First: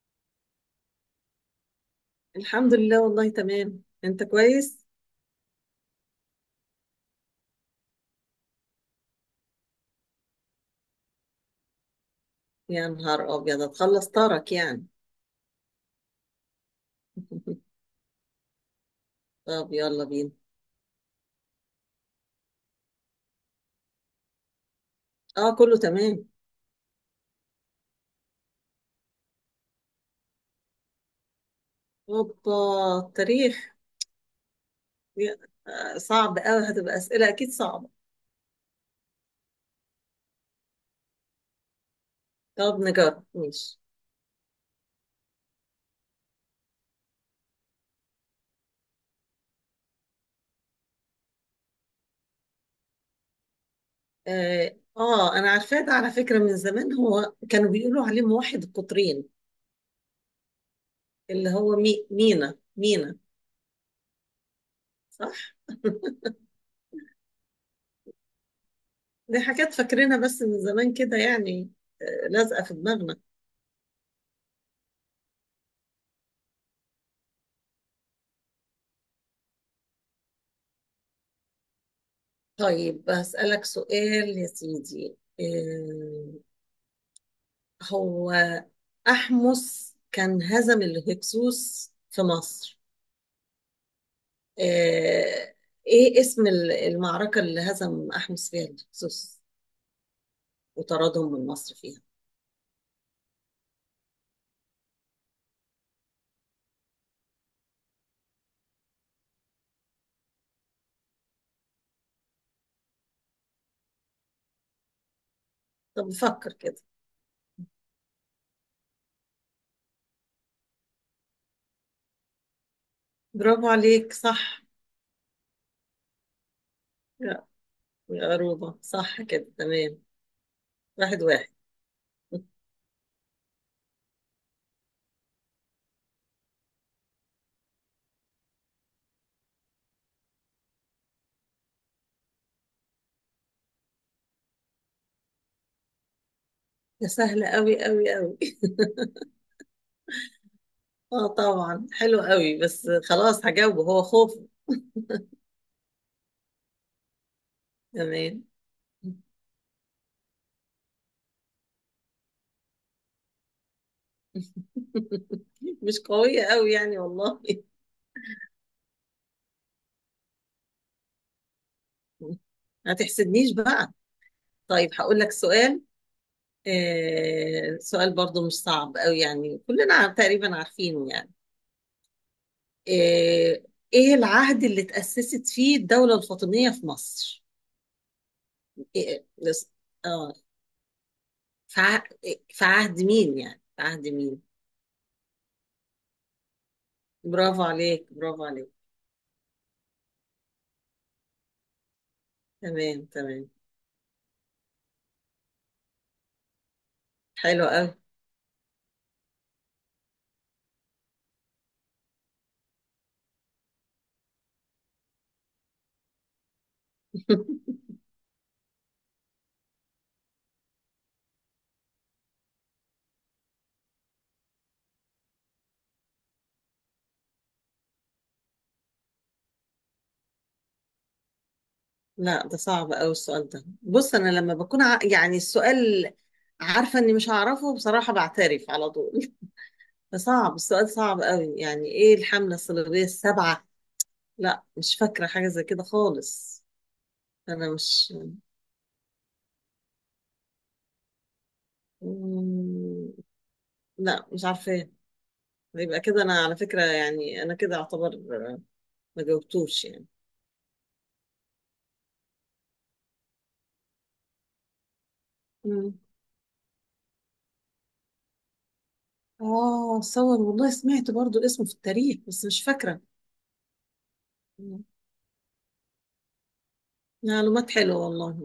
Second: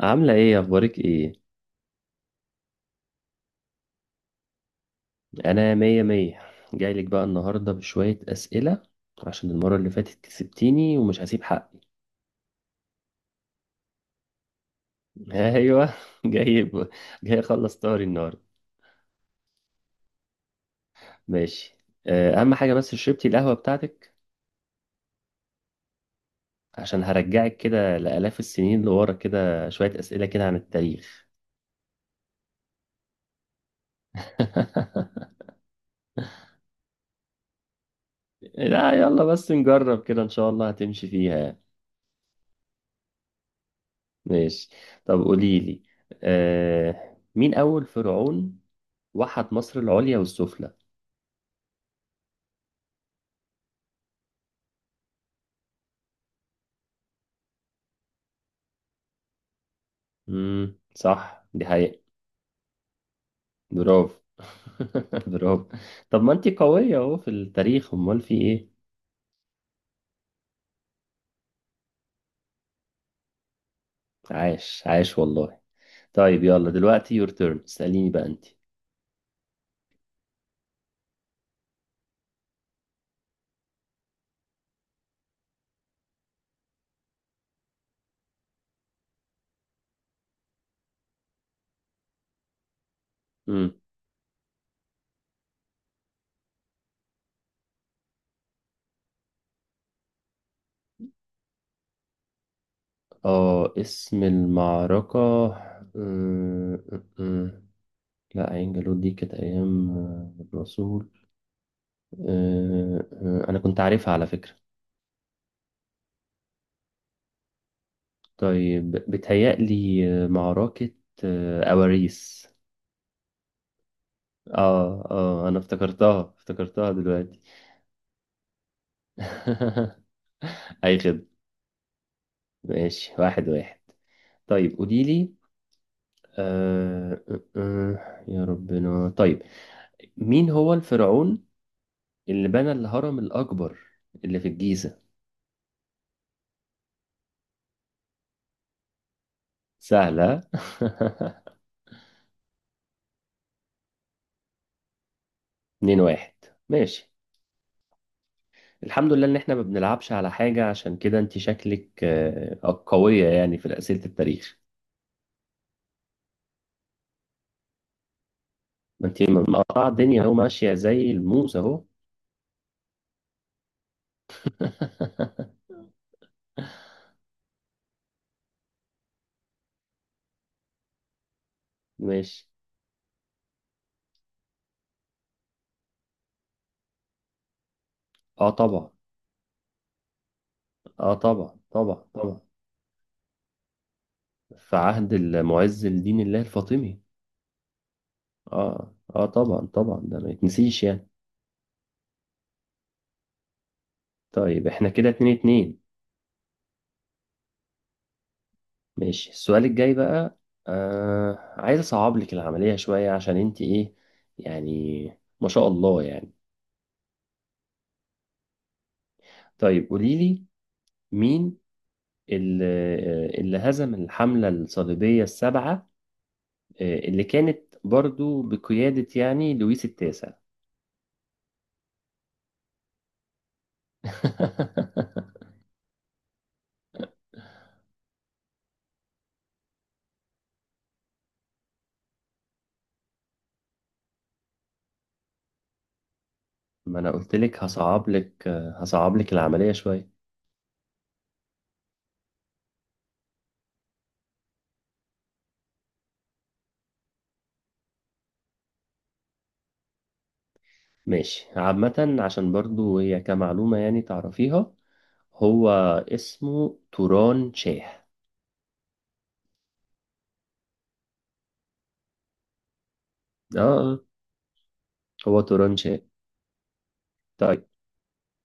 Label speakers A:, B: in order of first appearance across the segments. A: عاملة ايه اخبارك ايه؟
B: الحمد لله والله تمام، انت كويس؟
A: انا مية مية. جايلك بقى النهاردة بشوية اسئلة عشان المرة اللي فاتت كسبتيني ومش هسيب حقي.
B: يا نهار ابيض، هتخلص طارك يعني.
A: ايوه. جاي ب... جاي اخلص طاري النهاردة.
B: طب يلا بينا.
A: ماشي. اهم حاجة بس شربتي القهوة بتاعتك؟
B: اه كله تمام.
A: عشان هرجعك كده لآلاف السنين لورا كده شوية اسئلة كده عن التاريخ.
B: اوبا. التاريخ. يا- صعب قوي، هتبقى اسئله اكيد صعبه.
A: لا يلا بس نجرب كده ان شاء الله هتمشي فيها.
B: طب نجرب ماشي.
A: ماشي. طب قوليلي، مين اول فرعون وحد مصر العليا والسفلى؟
B: انا عارفاه ده على فكره من زمان. هو كانوا بيقولوا عليه موحد القطرين.
A: امم، صح
B: اللي
A: دي
B: هو
A: حقيقة.
B: مي مينا مينا.
A: برافو.
B: صح.
A: برافو. طب ما انتي قوية اهو في التاريخ، امال في ايه؟
B: دي حاجات فاكرينها بس من زمان كده يعني. لازقه في دماغنا.
A: عاش عاش والله. طيب يلا دلوقتي يور تيرن اسأليني بقى انتي.
B: طيب بسألك سؤال يا سيدي. هو أحمس كان هزم الهكسوس في مصر.
A: امم.
B: آه، إيه اسم المعركة اللي هزم أحمس فيها الهكسوس وطردهم من مصر فيها؟
A: اه اسم المعركة. أمم، أمم. لا عين جالوت دي كانت ايام الرسول. آه، انا كنت عارفها على فكرة.
B: طب فكر كده.
A: طيب بتهيألي معركة أواريس.
B: برافو عليك، صح.
A: اه اه انا افتكرتها دلوقتي.
B: لا يا عروبة، صح كده تمام.
A: اي
B: واحد
A: خدمة.
B: واحد.
A: ماشي واحد واحد. طيب قولي لي، يا ربنا طيب، مين هو الفرعون اللي بنى الهرم الأكبر اللي في الجيزة؟
B: ده سهل قوي قوي قوي.
A: سهلة.
B: اه طبعا حلو قوي، بس خلاص هجاوبه، هو خوف.
A: اتنين واحد. ماشي.
B: كمان.
A: الحمد لله ان احنا ما بنلعبش على حاجة، عشان كده انت شكلك قوية يعني في أسئلة التاريخ.
B: مش قوية قوي يعني والله.
A: ما انت مقطعة الدنيا اهو، ماشية زي الموز اهو.
B: ما تحسدنيش بقى. طيب هقول لك سؤال. آه، سؤال برضو مش صعب قوي يعني، كلنا تقريبا عارفينه يعني.
A: ماشي.
B: آه، ايه العهد اللي تأسست فيه الدولة الفاطمية في مصر؟
A: اه طبعا.
B: إيه لس- اه
A: اه طبعا
B: في
A: طبعا طبعا.
B: في عهد مين يعني في عهد مين؟
A: في عهد المعز لدين الله الفاطمي.
B: برافو عليك، برافو عليك.
A: اه اه طبعا طبعا، ده ما يتنسيش يعني.
B: تمام تمام.
A: طيب احنا كده اتنين اتنين.
B: حلو قوي.
A: ماشي، السؤال الجاي بقى. آه عايز اصعب لك العملية شوية، عشان انت ايه، يعني ما شاء الله يعني. طيب قولي لي، مين اللي, اللي هزم الحملة الصليبية السبعة، اللي كانت برضو بقيادة يعني لويس التاسع؟
B: لا، ده صعب قوي السؤال ده. بص انا لما بكون يعني السؤال عارفه اني مش هعرفه بصراحه، بعترف على طول. فصعب السؤال، صعب قوي يعني. ايه الحمله الصليبيه السبعه؟ لا مش فاكره حاجه زي كده خالص.
A: ما انا قلت لك
B: انا
A: هصعب
B: مش
A: لك، هصعب لك العملية شوية.
B: مم، لا مش عارفه. يبقى كده انا على فكره يعني، انا كده اعتبر ما جاوبتوش يعني.
A: ماشي عامة عشان برضو هي كمعلومة يعني تعرفيها. هو
B: مم.
A: اسمه توران شاه.
B: اه صور، والله سمعت برضو اسمه في التاريخ بس مش فاكره.
A: اه هو توران شاه. طيب
B: معلومات حلوة والله.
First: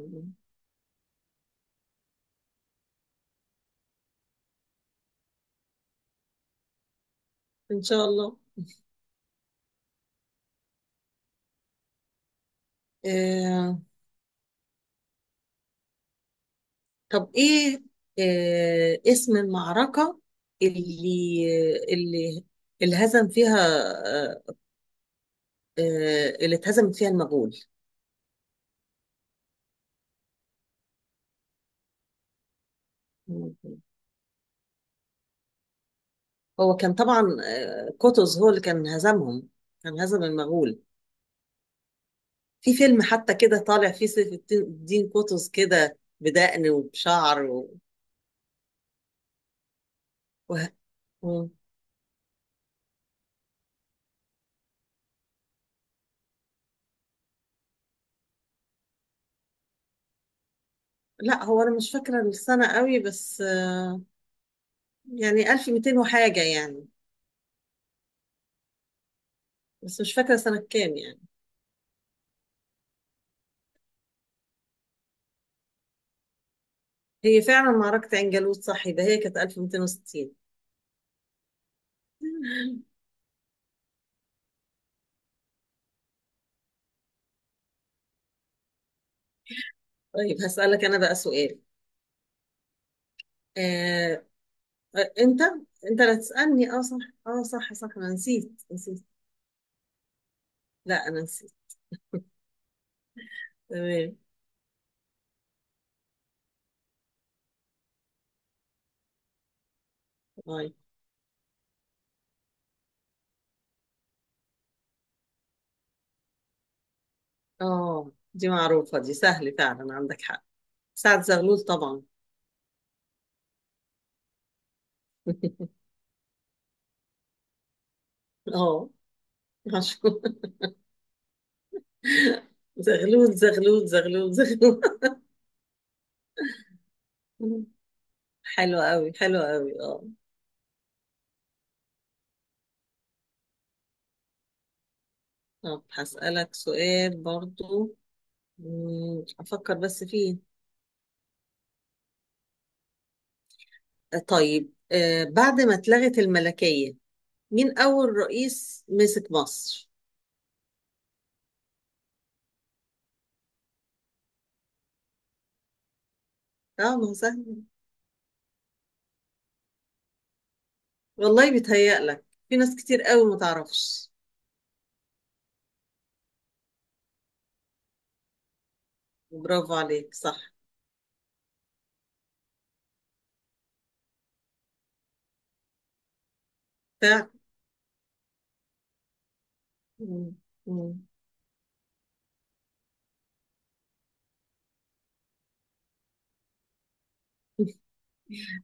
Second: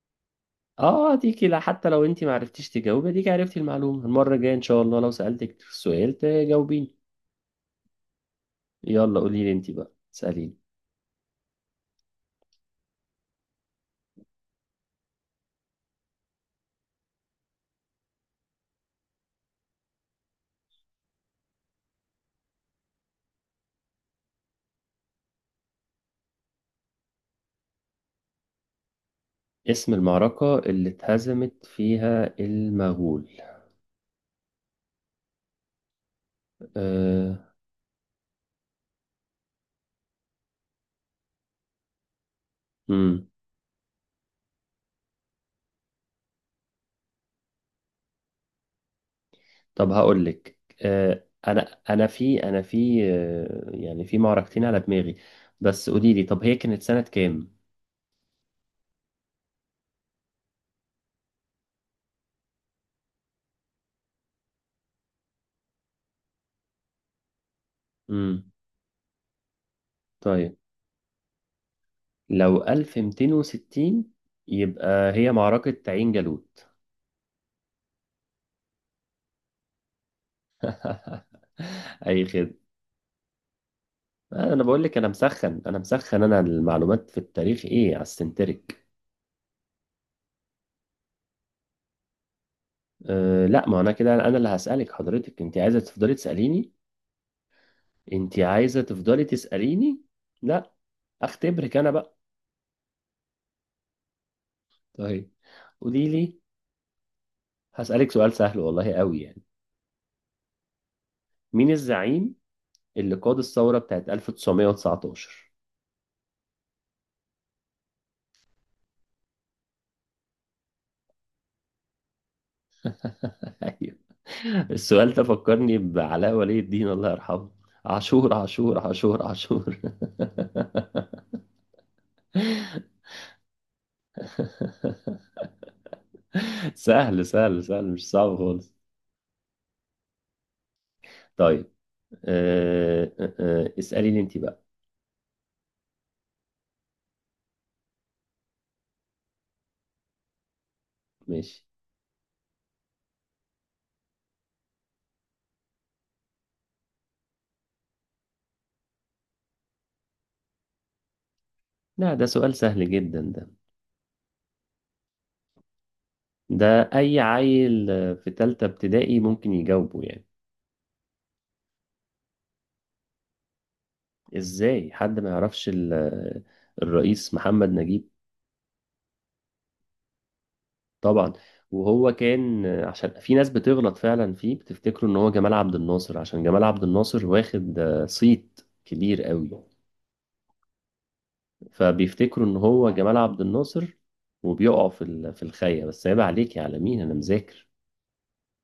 A: اه ديكي لا حتى لو انت ما عرفتيش تجاوبي، ديكي عرفتي المعلومة، المرة الجاية ان شاء الله لو سألتك السؤال تجاوبيني.
B: إن شاء الله.
A: يلا قولي لي انت بقى سأليني.
B: آه، طب إيه اسم المعركة اللي اللي اللي هزم فيها آه، اللي اتهزمت فيها المغول؟
A: اسم المعركة اللي اتهزمت فيها المغول.
B: هو كان
A: آه.
B: طبعا، قطز هو اللي كان هزمهم. كان هزم المغول. في فيلم حتى كده طالع فيه سيف الدين قطز، كده بدقن وبشعر و...
A: طب هقول
B: و...
A: لك،
B: و...
A: انا انا في يعني في معركتين على دماغي، بس قولي لي طب هي كانت سنة كام؟
B: لا هو أنا مش فاكرة السنة قوي، بس يعني 1200 وحاجة يعني.
A: امم.
B: بس مش فاكرة
A: طيب
B: سنة كام يعني.
A: لو 1260 يبقى هي معركة عين جالوت.
B: هي فعلا معركة عين جالوت، صح ده، هي كانت 1260.
A: اي خدمة. انا بقول لك انا مسخن انا المعلومات في التاريخ ايه على السنتريك.
B: طيب هسألك أنا بقى سؤال.
A: أه لا ما انا كده
B: آه،
A: انا اللي هسألك حضرتك.
B: أنت،
A: انت عايزة
B: أنت
A: تفضلي
B: لا تسألني،
A: تسأليني؟
B: أه صح. أه صح صح، أنا
A: انت
B: نسيت
A: عايزة
B: نسيت.
A: تفضلي تسأليني لا
B: لا أنا نسيت.
A: اختبرك انا بقى.
B: تمام.
A: طيب قولي لي. هسألك سؤال سهل والله قوي يعني.
B: طيب.
A: مين الزعيم اللي قاد الثورة بتاعت 1919؟
B: أه دي معروفة دي، سهل فعلا عندك حق. سعد زغلول طبعا.
A: ايوه. السؤال ده فكرني بعلاء ولي الدين الله يرحمه. عاشور عاشور
B: أه
A: عاشور عاشور.
B: مشهور. زغلول زغلول زغلول زغلول.
A: سهل سهل سهل مش صعب خالص.
B: حلو قوي، حلو قوي، أه.
A: طيب أه أه، اسأليني انت بقى.
B: طب هسألك سؤال برضو. مم، أفكر بس فيه.
A: ماشي.
B: طيب، بعد ما اتلغت الملكية، مين أول رئيس مسك مصر؟
A: لا ده سؤال سهل جدا ده، ده
B: اه ما هو
A: اي
B: سهل،
A: عيل في تالتة ابتدائي ممكن يجاوبه يعني.
B: والله بيتهيألك في ناس كتير قوي ما تعرفش.
A: ازاي حد ما يعرفش الرئيس محمد نجيب؟
B: برافو عليك، صح.
A: طبعا. وهو كان عشان في ناس بتغلط فعلا فيه بتفتكره ان هو جمال عبد الناصر، عشان جمال عبد الناصر
B: فعلا.
A: واخد صيت كبير قوي.
B: مم، مم.
A: فبيفتكروا ان هو جمال عبد الناصر وبيقعوا في في الخاية، بس عيب عليك يا عالمين انا مذاكر.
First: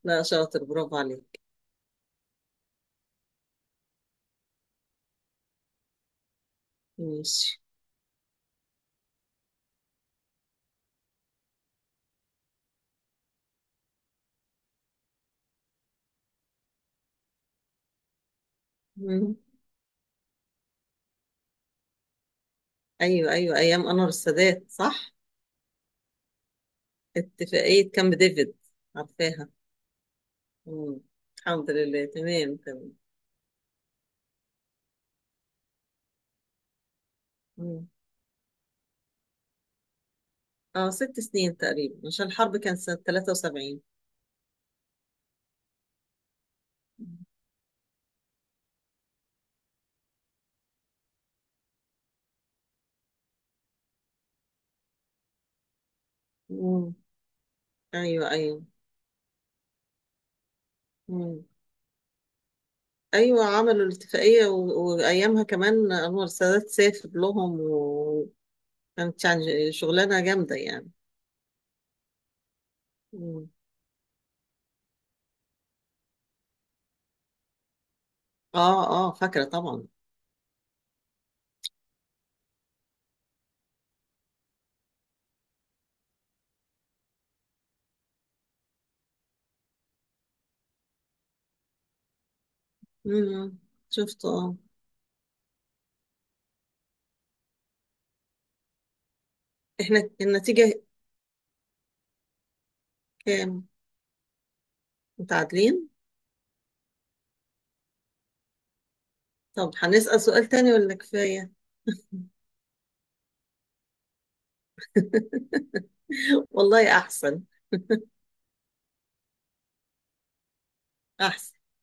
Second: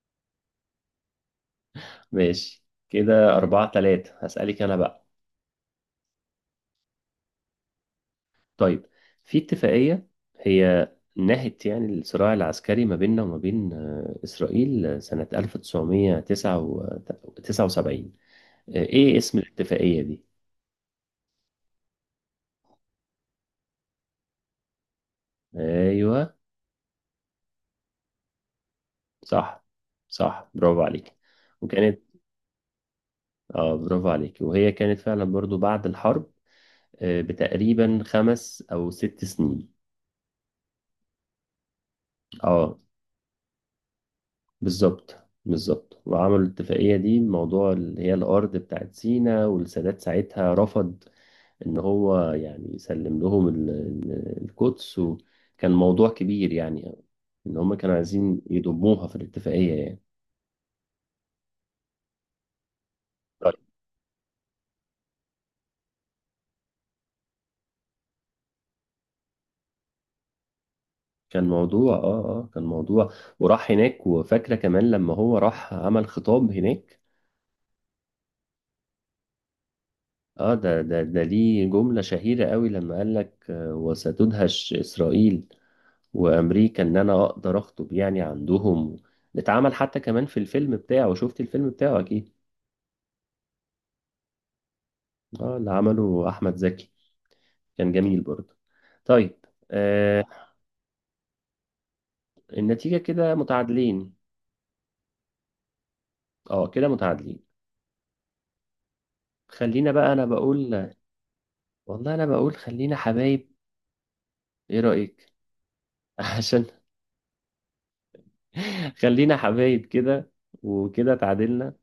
B: لا شاطر، برافو عليك.
A: ماشي كده أربعة تلاتة، هسألك أنا بقى.
B: ماشي.
A: طيب، في اتفاقية هي نهت يعني الصراع العسكري ما بيننا وما بين إسرائيل سنة 1979، إيه
B: مم.
A: اسم الاتفاقية دي؟
B: أيوة أيوة، أيام أنور السادات صح.
A: ايوه
B: اتفاقية كامب ديفيد، عارفاها.
A: صح. صح برافو
B: مم.
A: عليك.
B: الحمد
A: وكانت
B: لله، تمام تمام.
A: اه برافو عليك، وهي كانت فعلا برضو بعد الحرب بتقريبا خمس او ست سنين.
B: اه ست سنين تقريبا، عشان الحرب
A: اه
B: كانت سنة 73.
A: بالظبط، بالظبط. وعملوا الاتفاقية دي موضوع اللي هي الارض بتاعت سينا، والسادات ساعتها رفض ان هو يعني يسلم لهم القدس، وكان موضوع كبير يعني،
B: مم.
A: ان هم كانوا
B: ايوه
A: عايزين
B: ايوه.
A: يضموها في الاتفاقية يعني.
B: مم. ايوه عملوا الاتفاقية و... وايامها كمان انور السادات سافر لهم، وكانت يعني شغلانة جامدة يعني.
A: كان موضوع اه اه كان موضوع.
B: مم.
A: وراح هناك، وفاكرة كمان لما هو راح عمل خطاب هناك.
B: اه اه فاكرة طبعا.
A: اه ده ده ده ليه جملة شهيرة قوي لما قال لك، وستدهش إسرائيل وأمريكا إن أنا أقدر أخطب يعني عندهم. اتعمل حتى كمان في الفيلم بتاعه، شفت الفيلم بتاعه أكيد.
B: مم. شفت اه.
A: اه اللي عمله أحمد زكي، كان جميل برضه. طيب
B: احنا
A: آه.
B: النتيجة
A: النتيجة كده
B: كام؟
A: متعادلين.
B: متعادلين.
A: اه كده متعادلين.
B: طب
A: خلينا بقى
B: هنسأل
A: أنا
B: سؤال تاني
A: بقول،
B: ولا كفاية؟
A: والله أنا بقول خلينا حبايب، إيه رأيك؟ عشان
B: والله احسن.
A: خلينا حبايب كده وكده
B: احسن.
A: تعادلنا،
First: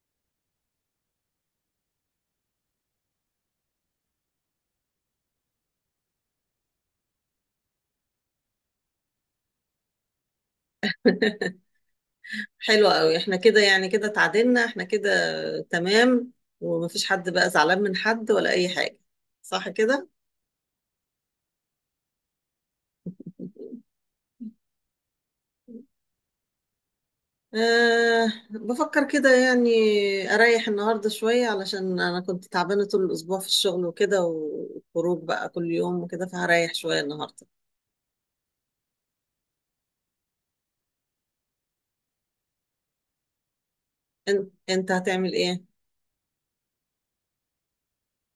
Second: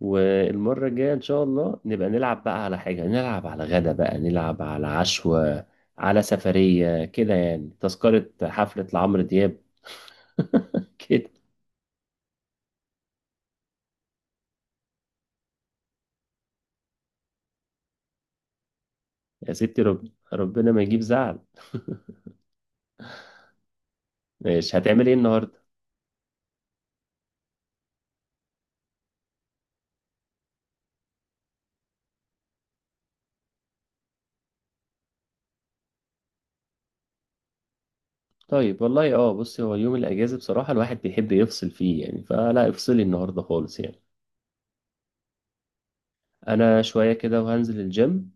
A: والمرة الجاية إن شاء الله نبقى نلعب بقى على حاجة، نلعب على غدا بقى، نلعب على عشوة، على سفرية كده يعني، تذكرة حفلة لعمرو دياب. كده.
B: حلو قوي، احنا كده يعني كده اتعادلنا احنا كده. تمام. ومفيش حد بقى زعلان من حد ولا اي حاجة،
A: يا
B: صح
A: ستي،
B: كده؟
A: ربنا ما يجيب زعل. مش هتعمل ايه النهاردة؟
B: أه بفكر كده يعني اريح النهاردة شوية، علشان انا كنت تعبانة طول الاسبوع في الشغل وكده، وخروج بقى كل يوم وكده، فهريح شوية النهاردة.
A: طيب والله اه بصي، هو يوم الأجازة بصراحة الواحد بيحب يفصل فيه يعني، فلا افصلي النهاردة خالص يعني.
B: انت، انت هتعمل ايه؟
A: أنا شوية كده وهنزل الجيم،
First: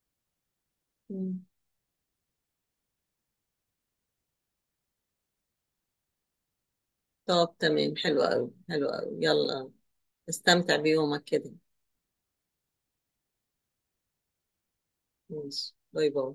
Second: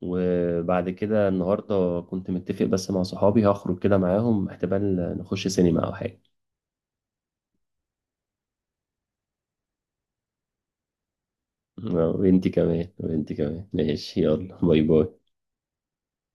A: وبعد كده
B: مم.
A: النهارده كنت متفق بس مع صحابي هخرج كده معاهم، احتمال نخش سينما او حاجه.
B: طب تمام، حلو قوي حلو قوي، يلا استمتع بيومك كده.
A: وانتي كمان، وانتي كمان، ماشي يلا باي باي.
B: ماشي باي باي.